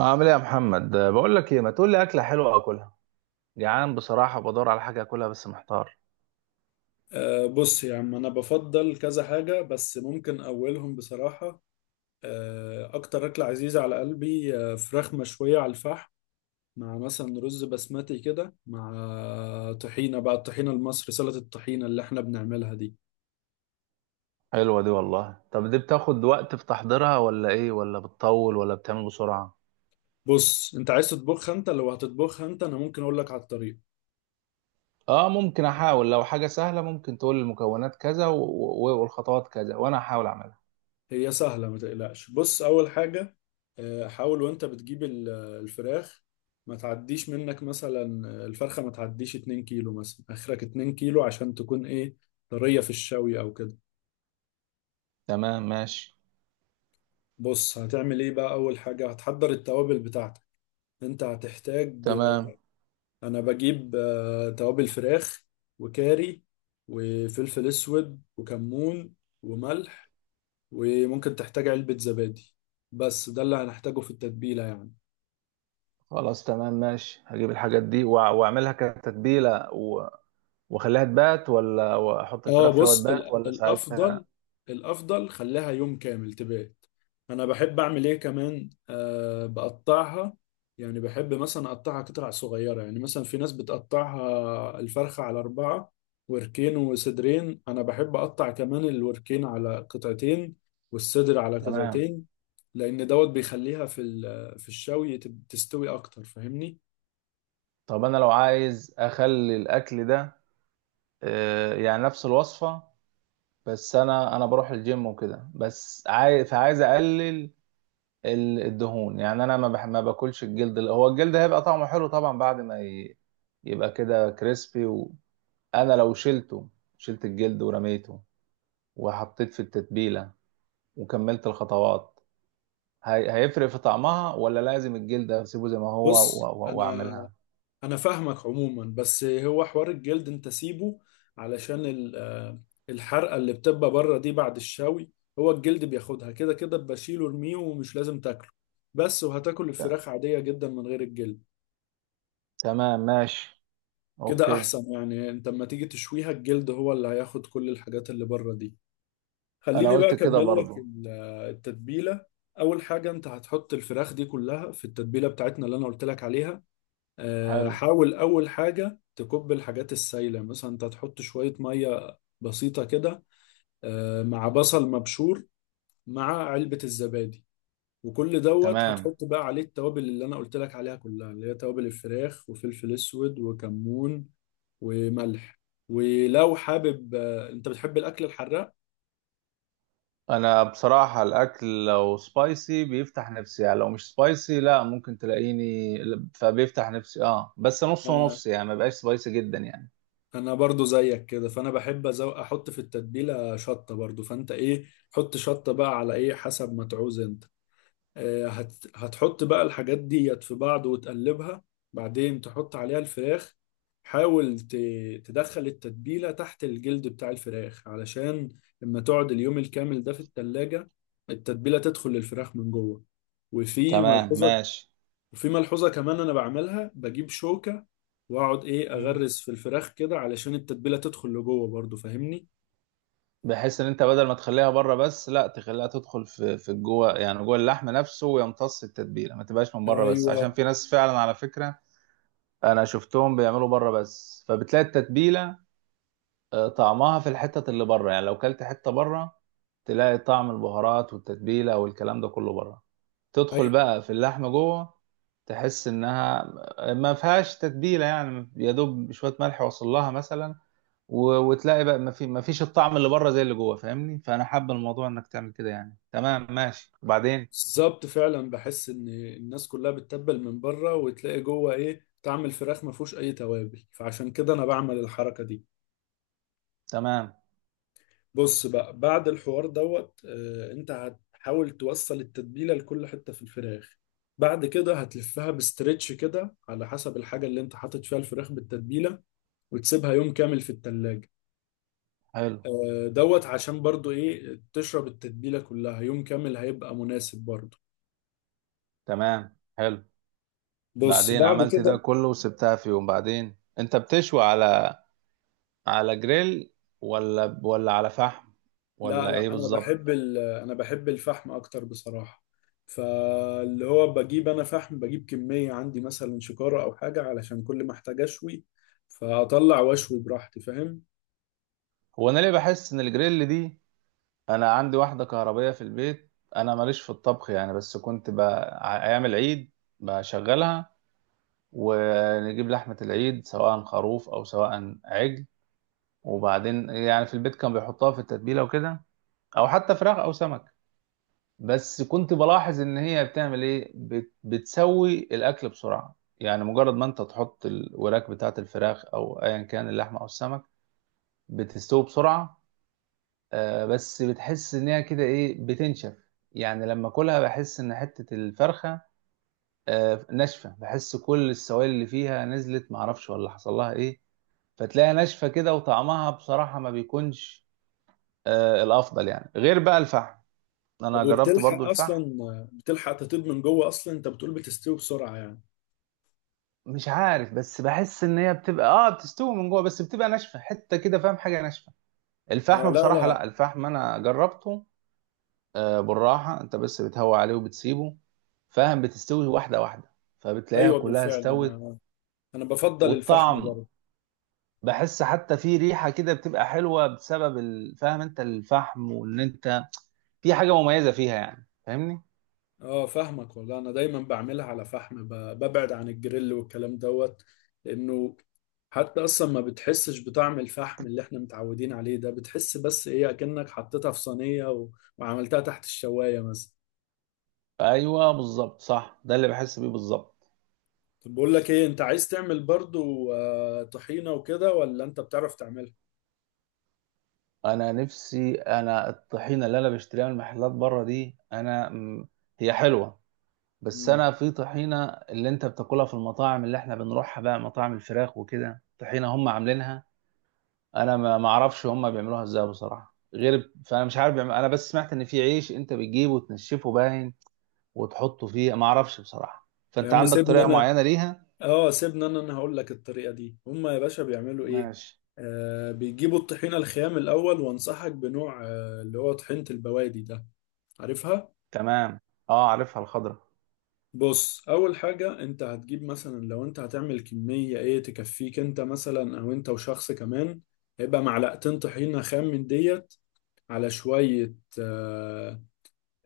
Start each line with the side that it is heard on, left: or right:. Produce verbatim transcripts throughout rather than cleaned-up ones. right: عامل ايه يا محمد أه، بقول لك ايه؟ ما تقول لي اكله حلوه اكلها. جعان بصراحه، بدور على حاجه اكلها بس محتار.
left: أه بص يا عم، أنا بفضل كذا حاجة بس ممكن أولهم بصراحة. أه أكتر أكلة عزيزة على قلبي، أه فراخ مشوية على الفحم مع مثلا رز بسمتي كده، مع طحينة بقى، الطحينة المصري سلطة الطحينة اللي احنا بنعملها دي.
right: حلوه دي والله. طب دي بتاخد وقت في تحضيرها ولا ايه؟ ولا بتطول ولا بتعمل بسرعه؟
left: بص أنت عايز تطبخها؟ أنت لو هتطبخها أنت، أنا ممكن أقول لك على الطريقة.
right: اه ممكن احاول. لو حاجه سهله ممكن تقول لي المكونات كذا و... و... والخطوات كذا، وانا هحاول اعملها.
left: هي سهلة ما تقلقش. بص أول حاجة، آه، حاول وأنت بتجيب ال- الفراخ، ما تعديش منك مثلا، آه، الفرخة ما تعديش 2 كيلو مثلا، آخرك 2 كيلو عشان تكون إيه، طرية في الشوي أو كده.
right: تمام ماشي.
left: بص هتعمل إيه بقى؟ أول حاجة هتحضر التوابل بتاعتك. أنت هتحتاج آه،
right: تمام.
left: أنا بجيب آه، توابل فراخ، وكاري، وفلفل أسود، وكمون، وملح. وممكن تحتاج علبة زبادي. بس ده اللي هنحتاجه في التتبيلة يعني.
right: خلاص تمام ماشي، هجيب الحاجات دي وأع- واعملها كتتبيله و... واخليها تبات، ولا احط
left: اه
right: الفراخ فيها
left: بص،
right: وتبات،
left: ال-
right: ولا
left: الافضل
right: ساعتها؟
left: الافضل خليها يوم كامل تبات. انا بحب اعمل ايه كمان، آه بقطعها، يعني بحب مثلا اقطعها قطع صغيره. يعني مثلا في ناس بتقطعها الفرخه على اربعه، وركين وصدرين. انا بحب اقطع كمان الوركين على قطعتين والصدر على
right: تمام.
left: قطعتين. لان دوت بيخليها في ال- في الشوي تب- تستوي اكتر، فاهمني.
right: طب انا لو عايز اخلي الاكل ده، آه، يعني نفس الوصفه، بس انا انا بروح الجيم وكده، بس عايز، فعايز اقلل ال- الدهون. يعني انا ما بح- ما باكلش الجلد. ال- هو الجلد هيبقى طعمه حلو طبعا بعد ما ي- يبقى كده كريسبي. وانا لو شلته، شلت الجلد ورميته، وحطيت في التتبيله، وكملت الخطوات، هي- هيفرق في طعمها ولا لازم الجلد اسيبه زي ما هو و-
left: بص،
right: و-
left: انا
right: واعملها؟
left: انا فاهمك عموما، بس هو حوار الجلد انت سيبه علشان ال- آه، الحرقه اللي بتبقى بره دي بعد الشوي، هو الجلد بياخدها كده كده. بشيله ارميه، ومش لازم تاكله. بس وهتاكل
right: ت-
left: الفراخ عاديه جدا من غير الجلد.
right: تمام ماشي.
left: كده
right: اوكي.
left: احسن يعني، انت لما تيجي تشويها الجلد هو اللي هياخد كل الحاجات اللي بره دي.
right: انا
left: خليني بقى
right: قلت كده
left: اكمل لك
right: برضو.
left: ال- آه، التتبيله. اول حاجه انت هتحط الفراخ دي كلها في التتبيله بتاعتنا اللي انا قلت لك عليها. آه،
right: حلو.
left: حاول أول حاجة تكب الحاجات السايلة، مثلا أنت تحط شوية مية بسيطة كده، آه، مع بصل مبشور، مع علبة الزبادي. وكل دوت
right: تمام.
left: هتحط بقى عليه التوابل اللي أنا قلت لك عليها كلها، اللي هي توابل الفراخ، وفلفل أسود، وكمون، وملح. ولو حابب، آه، أنت بتحب الأكل الحراق،
right: انا بصراحة الاكل لو سبايسي بيفتح نفسي. يعني لو مش سبايسي لا، ممكن تلاقيني، فبيفتح نفسي اه، بس نص
left: أنا
right: ونص يعني، ما بقاش سبايسي جدا يعني.
left: أنا برضو زيك كده، فأنا بحب أزو... أحط في التتبيلة شطة برضو. فأنت إيه، حط شطة بقى على إيه حسب ما تعوز أنت. آه، هت... هتحط بقى الحاجات ديت في بعض وتقلبها، بعدين تحط عليها الفراخ. حاول ت... تدخل التتبيلة تحت الجلد بتاع الفراخ، علشان لما تقعد اليوم الكامل ده في التلاجة التتبيلة تدخل للفراخ من جوه. وفي
right: تمام
left: ملحوظة
right: ماشي.
left: وفي ملحوظة كمان، أنا بعملها بجيب شوكة وأقعد إيه
right: مم.
left: أغرز في الفراخ كده، علشان التتبيلة تدخل لجوه برضو، فاهمني؟
right: بحيث ان انت بدل ما تخليها بره بس، لا تخليها تدخل في في جوه، يعني جوه اللحم نفسه، ويمتص التتبيله، ما تبقاش من بره بس. عشان
left: ايوه.
right: في ناس فعلا على فكره، انا شفتهم بيعملوا بره بس، فبتلاقي التتبيله آه، طعمها في الحتة اللي بره. يعني لو كلت حتة بره، تلاقي طعم البهارات والتتبيلة والكلام ده كله بره. تدخل
left: ايوه
right: بقى في اللحمة جوه، تحس انها ما فيهاش تتبيلة، يعني يا دوب شوية ملح وصل لها مثلا. و- وتلاقي بقى ما في ما فيش الطعم اللي بره زي اللي جوه، فاهمني؟ فانا حابب الموضوع انك تعمل كده يعني. تمام ماشي وبعدين.
left: بالظبط، فعلا بحس ان الناس كلها بتتبل من بره، وتلاقي جوه ايه طعم الفراخ ما فيهوش اي توابل، فعشان كده انا بعمل الحركه دي.
right: تمام
left: بص بقى، بعد الحوار دوت آه، انت هتحاول توصل التتبيله لكل حته في الفراخ. بعد كده هتلفها بستريتش كده، على حسب الحاجه اللي انت حاطط فيها الفراخ بالتتبيله، وتسيبها يوم كامل في التلاجة.
right: حلو.
left: آه، دوت عشان برضو ايه تشرب التتبيله كلها، يوم كامل هيبقى مناسب برضو.
right: تمام حلو.
left: بص
right: بعدين
left: بعد
right: عملت ده
left: كده.
right: كله وسبتها في يوم، بعدين انت بتشوي على على جريل ولا ولا على فحم،
left: لا
right: ولا ايه
left: لا، انا
right: بالظبط؟
left: بحب ال... انا بحب الفحم اكتر بصراحه. فاللي هو بجيب انا فحم، بجيب كميه عندي مثلا شكاره او حاجه، علشان كل ما احتاج اشوي، فاطلع واشوي براحتي، فاهم.
right: هو انا ليه بحس ان الجريل دي، انا عندي واحده كهربائيه في البيت، انا ماليش في الطبخ يعني، بس كنت ب... ع- ايام العيد بشغلها، ونجيب لحمه العيد سواء خروف او سواء عجل، وبعدين يعني في البيت كان بيحطها في التتبيله وكده، او حتى فراخ او سمك. بس كنت بلاحظ ان هي بتعمل ايه، بت... بتسوي الاكل بسرعه. يعني مجرد ما انت تحط الوراك بتاعه الفراخ او ايا كان اللحمه او السمك، بتستوي بسرعه. آه بس بتحس ان هي كده ايه، بتنشف. يعني لما اكلها بحس ان حته الفرخه آه ناشفه، بحس كل السوائل اللي فيها نزلت، معرفش ولا حصل لها ايه، فتلاقيها ناشفه كده، وطعمها بصراحه ما بيكونش آه الافضل، يعني غير بقى الفحم.
left: طب
right: انا جربت
left: وبتلحق
right: برضو
left: اصلا
right: الفحم.
left: بتلحق تطيب من جوه اصلا؟ انت بتقول بتستوي بسرعه يعني.
right: مش عارف، بس بحس ان هي بتبقى اه بتستوي من جوه بس بتبقى ناشفه حته كده، فاهم؟ حاجه ناشفه.
left: اه،
right: الفحم
left: لا
right: بصراحه
left: لا.
right: لا، الفحم انا جربته، آه بالراحه انت بس بتهوي عليه وبتسيبه، فاهم؟ بتستوي واحده واحده، فبتلاقيها
left: ايوه
right: كلها
left: بالفعل،
right: استوت.
left: انا انا بفضل الفحم
right: والطعم،
left: برضه.
right: بحس حتى في ريحه كده بتبقى حلوه بسبب ال- فاهم انت الفحم؟ وان انت في حاجه مميزه فيها يعني، فاهمني؟
left: اه فاهمك والله، انا دايما بعملها على فحم، ب- ببعد عن الجريل والكلام دوت، لانه حتى اصلا ما بتحسش بطعم الفحم اللي احنا متعودين عليه ده، بتحس بس ايه اكنك حطيتها في صينية و- وعملتها تحت الشواية مثلا.
right: ايوه بالظبط، صح، ده اللي بحس بيه بالظبط.
left: طب بقول لك ايه، انت عايز تعمل برضو آه، طحينة وكده ولا انت بتعرف تعملها؟
right: انا نفسي، انا الطحينه اللي انا بشتريها من المحلات بره دي انا م- هي حلوه، بس
left: امم
right: انا في طحينه اللي انت بتاكلها في المطاعم اللي احنا بنروحها بقى، مطاعم الفراخ وكده، طحينه هم عاملينها، انا ما ما اعرفش هم بيعملوها ازاي بصراحه غير. فانا مش عارف بيعمل... انا بس سمعت ان في عيش انت بتجيبه وتنشفه باين، وتحطه فيه، ما اعرفش بصراحه،
left: يا
right: فانت
left: عم
right: عندك
left: سيبني
right: طريقه
left: انا،
right: معينه ليها؟
left: اه سيبني انا انا هقول لك الطريقة دي هما يا باشا بيعملوا ايه.
right: ماشي.
left: آه بيجيبوا الطحينة الخام الاول، وانصحك بنوع آه اللي هو طحينة البوادي ده، عارفها.
right: تمام. اه عارفها الخضره.
left: بص اول حاجة انت هتجيب مثلا لو انت هتعمل كمية ايه تكفيك انت مثلا، او انت وشخص كمان، هيبقى معلقتين طحينة خام من ديت على شوية آه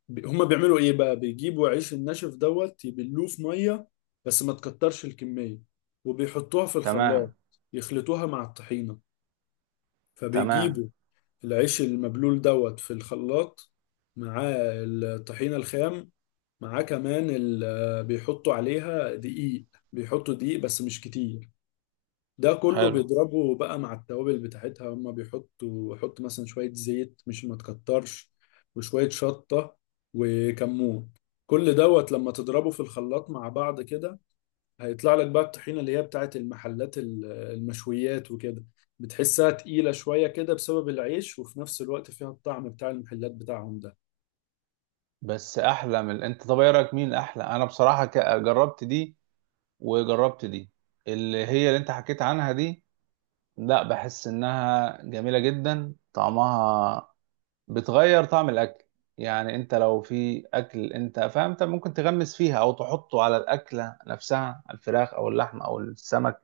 left: بي- هما بيعملوا ايه بقى، بيجيبوا عيش الناشف دوت يبلوه في مية، بس ما تكترش الكمية، وبيحطوها في الخلاط
right: تمام.
left: يخلطوها مع الطحينة.
right: تمام
left: فبيجيبوا العيش المبلول دوت في الخلاط مع الطحينة الخام، مع كمان ال- بيحطوا عليها دقيق، بيحطوا دقيق بس مش كتير. ده كله
right: حلو.
left: بيضربه بقى مع التوابل بتاعتها، هما بيحطوا يحط مثلا شوية زيت، مش ما تكترش، وشوية شطة وكمون. كل دوت لما تضربه في الخلاط مع بعض كده، هيطلع لك بقى الطحينة اللي هي بتاعت المحلات ال- المشويات وكده. بتحسها تقيلة شوية كده بسبب العيش، وفي نفس الوقت فيها الطعم بتاع المحلات بتاعهم ده.
right: بس احلى من انت. طب ايه رايك مين احلى؟ انا بصراحه ك- جربت دي وجربت دي اللي هي اللي انت حكيت عنها دي. لا بحس انها جميله جدا طعمها، بتغير طعم الاكل. يعني انت لو في اكل انت فاهم، انت ممكن تغمس فيها او تحطه على الاكله نفسها، الفراخ او اللحمه او السمك،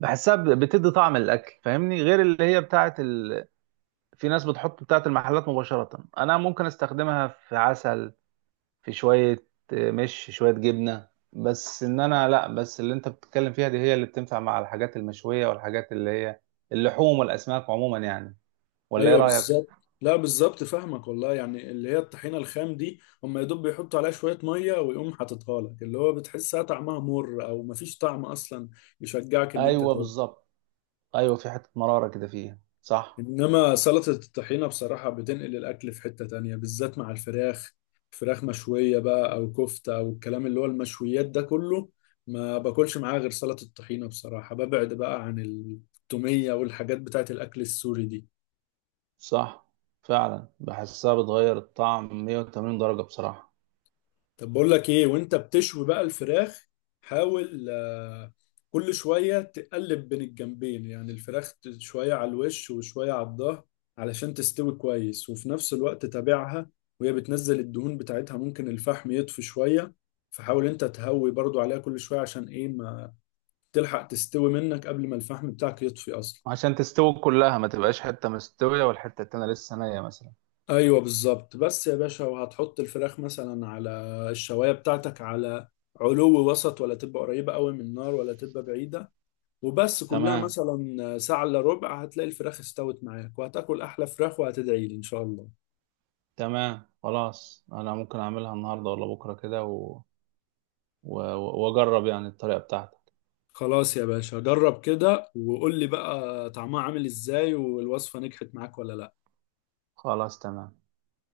right: بحسها ب- بتدي طعم الاكل، فاهمني؟ غير اللي هي بتاعت ال... في ناس بتحط بتاعت المحلات مباشره. انا ممكن استخدمها في عسل، في شوية، مش شوية جبنة بس. ان انا لا، بس اللي انت بتتكلم فيها دي هي اللي بتنفع مع الحاجات المشوية، والحاجات اللي هي اللحوم والاسماك عموما يعني، ولا ايه
left: ايوه
right: رأيك؟
left: بالظبط. لا بالظبط فاهمك والله، يعني اللي هي الطحينة الخام دي هم يا دوب بيحطوا عليها شوية مية ويقوم حاططها لك، اللي هو بتحسها طعمها مر او مفيش طعم اصلا، يشجعك ان انت.
right: ايوه بالظبط. ايوه في حتة مرارة كده فيها صح.
left: انما سلطة الطحينة بصراحة بتنقل الاكل في حتة تانية، بالذات مع الفراخ. فراخ مشوية بقى او كفتة، او الكلام اللي هو المشويات ده كله، ما باكلش معاه غير سلطة الطحينة بصراحة. ببعد بقى عن التومية والحاجات بتاعت الاكل السوري دي.
right: صح فعلا، بحسها بتغير الطعم مية وتمانين درجة بصراحة.
left: طب بقول لك ايه، وانت بتشوي بقى الفراخ، حاول آه، كل شوية تقلب بين الجنبين، يعني الفراخ ت- شوية على الوش وشوية على الظهر، علشان تستوي كويس. وفي نفس الوقت تابعها، وهي بتنزل الدهون بتاعتها ممكن الفحم يطفي شوية، فحاول انت تهوي برضو عليها كل شوية، عشان ايه، ما تلحق تستوي منك قبل ما الفحم بتاعك يطفي اصلا.
right: عشان تستوي كلها ما تبقاش حتة مستوية والحتة التانية لسه نية مثلا.
left: ايوه بالظبط، بس يا باشا وهتحط الفراخ مثلا على الشوايه بتاعتك، على علو وسط، ولا تبقى قريبه قوي من النار ولا تبقى بعيده. وبس كلها
right: تمام.
left: مثلا ساعه الا ربع، هتلاقي الفراخ استوت معاك، وهتاكل احلى فراخ وهتدعي لي ان شاء الله.
right: تمام خلاص، انا ممكن اعملها النهاردة ولا بكرة كده و... و... واجرب يعني الطريقة بتاعتك.
left: خلاص يا باشا، جرب كده وقول لي بقى طعمها عامل ازاي، والوصفه نجحت معاك ولا لا.
right: خلاص تمام.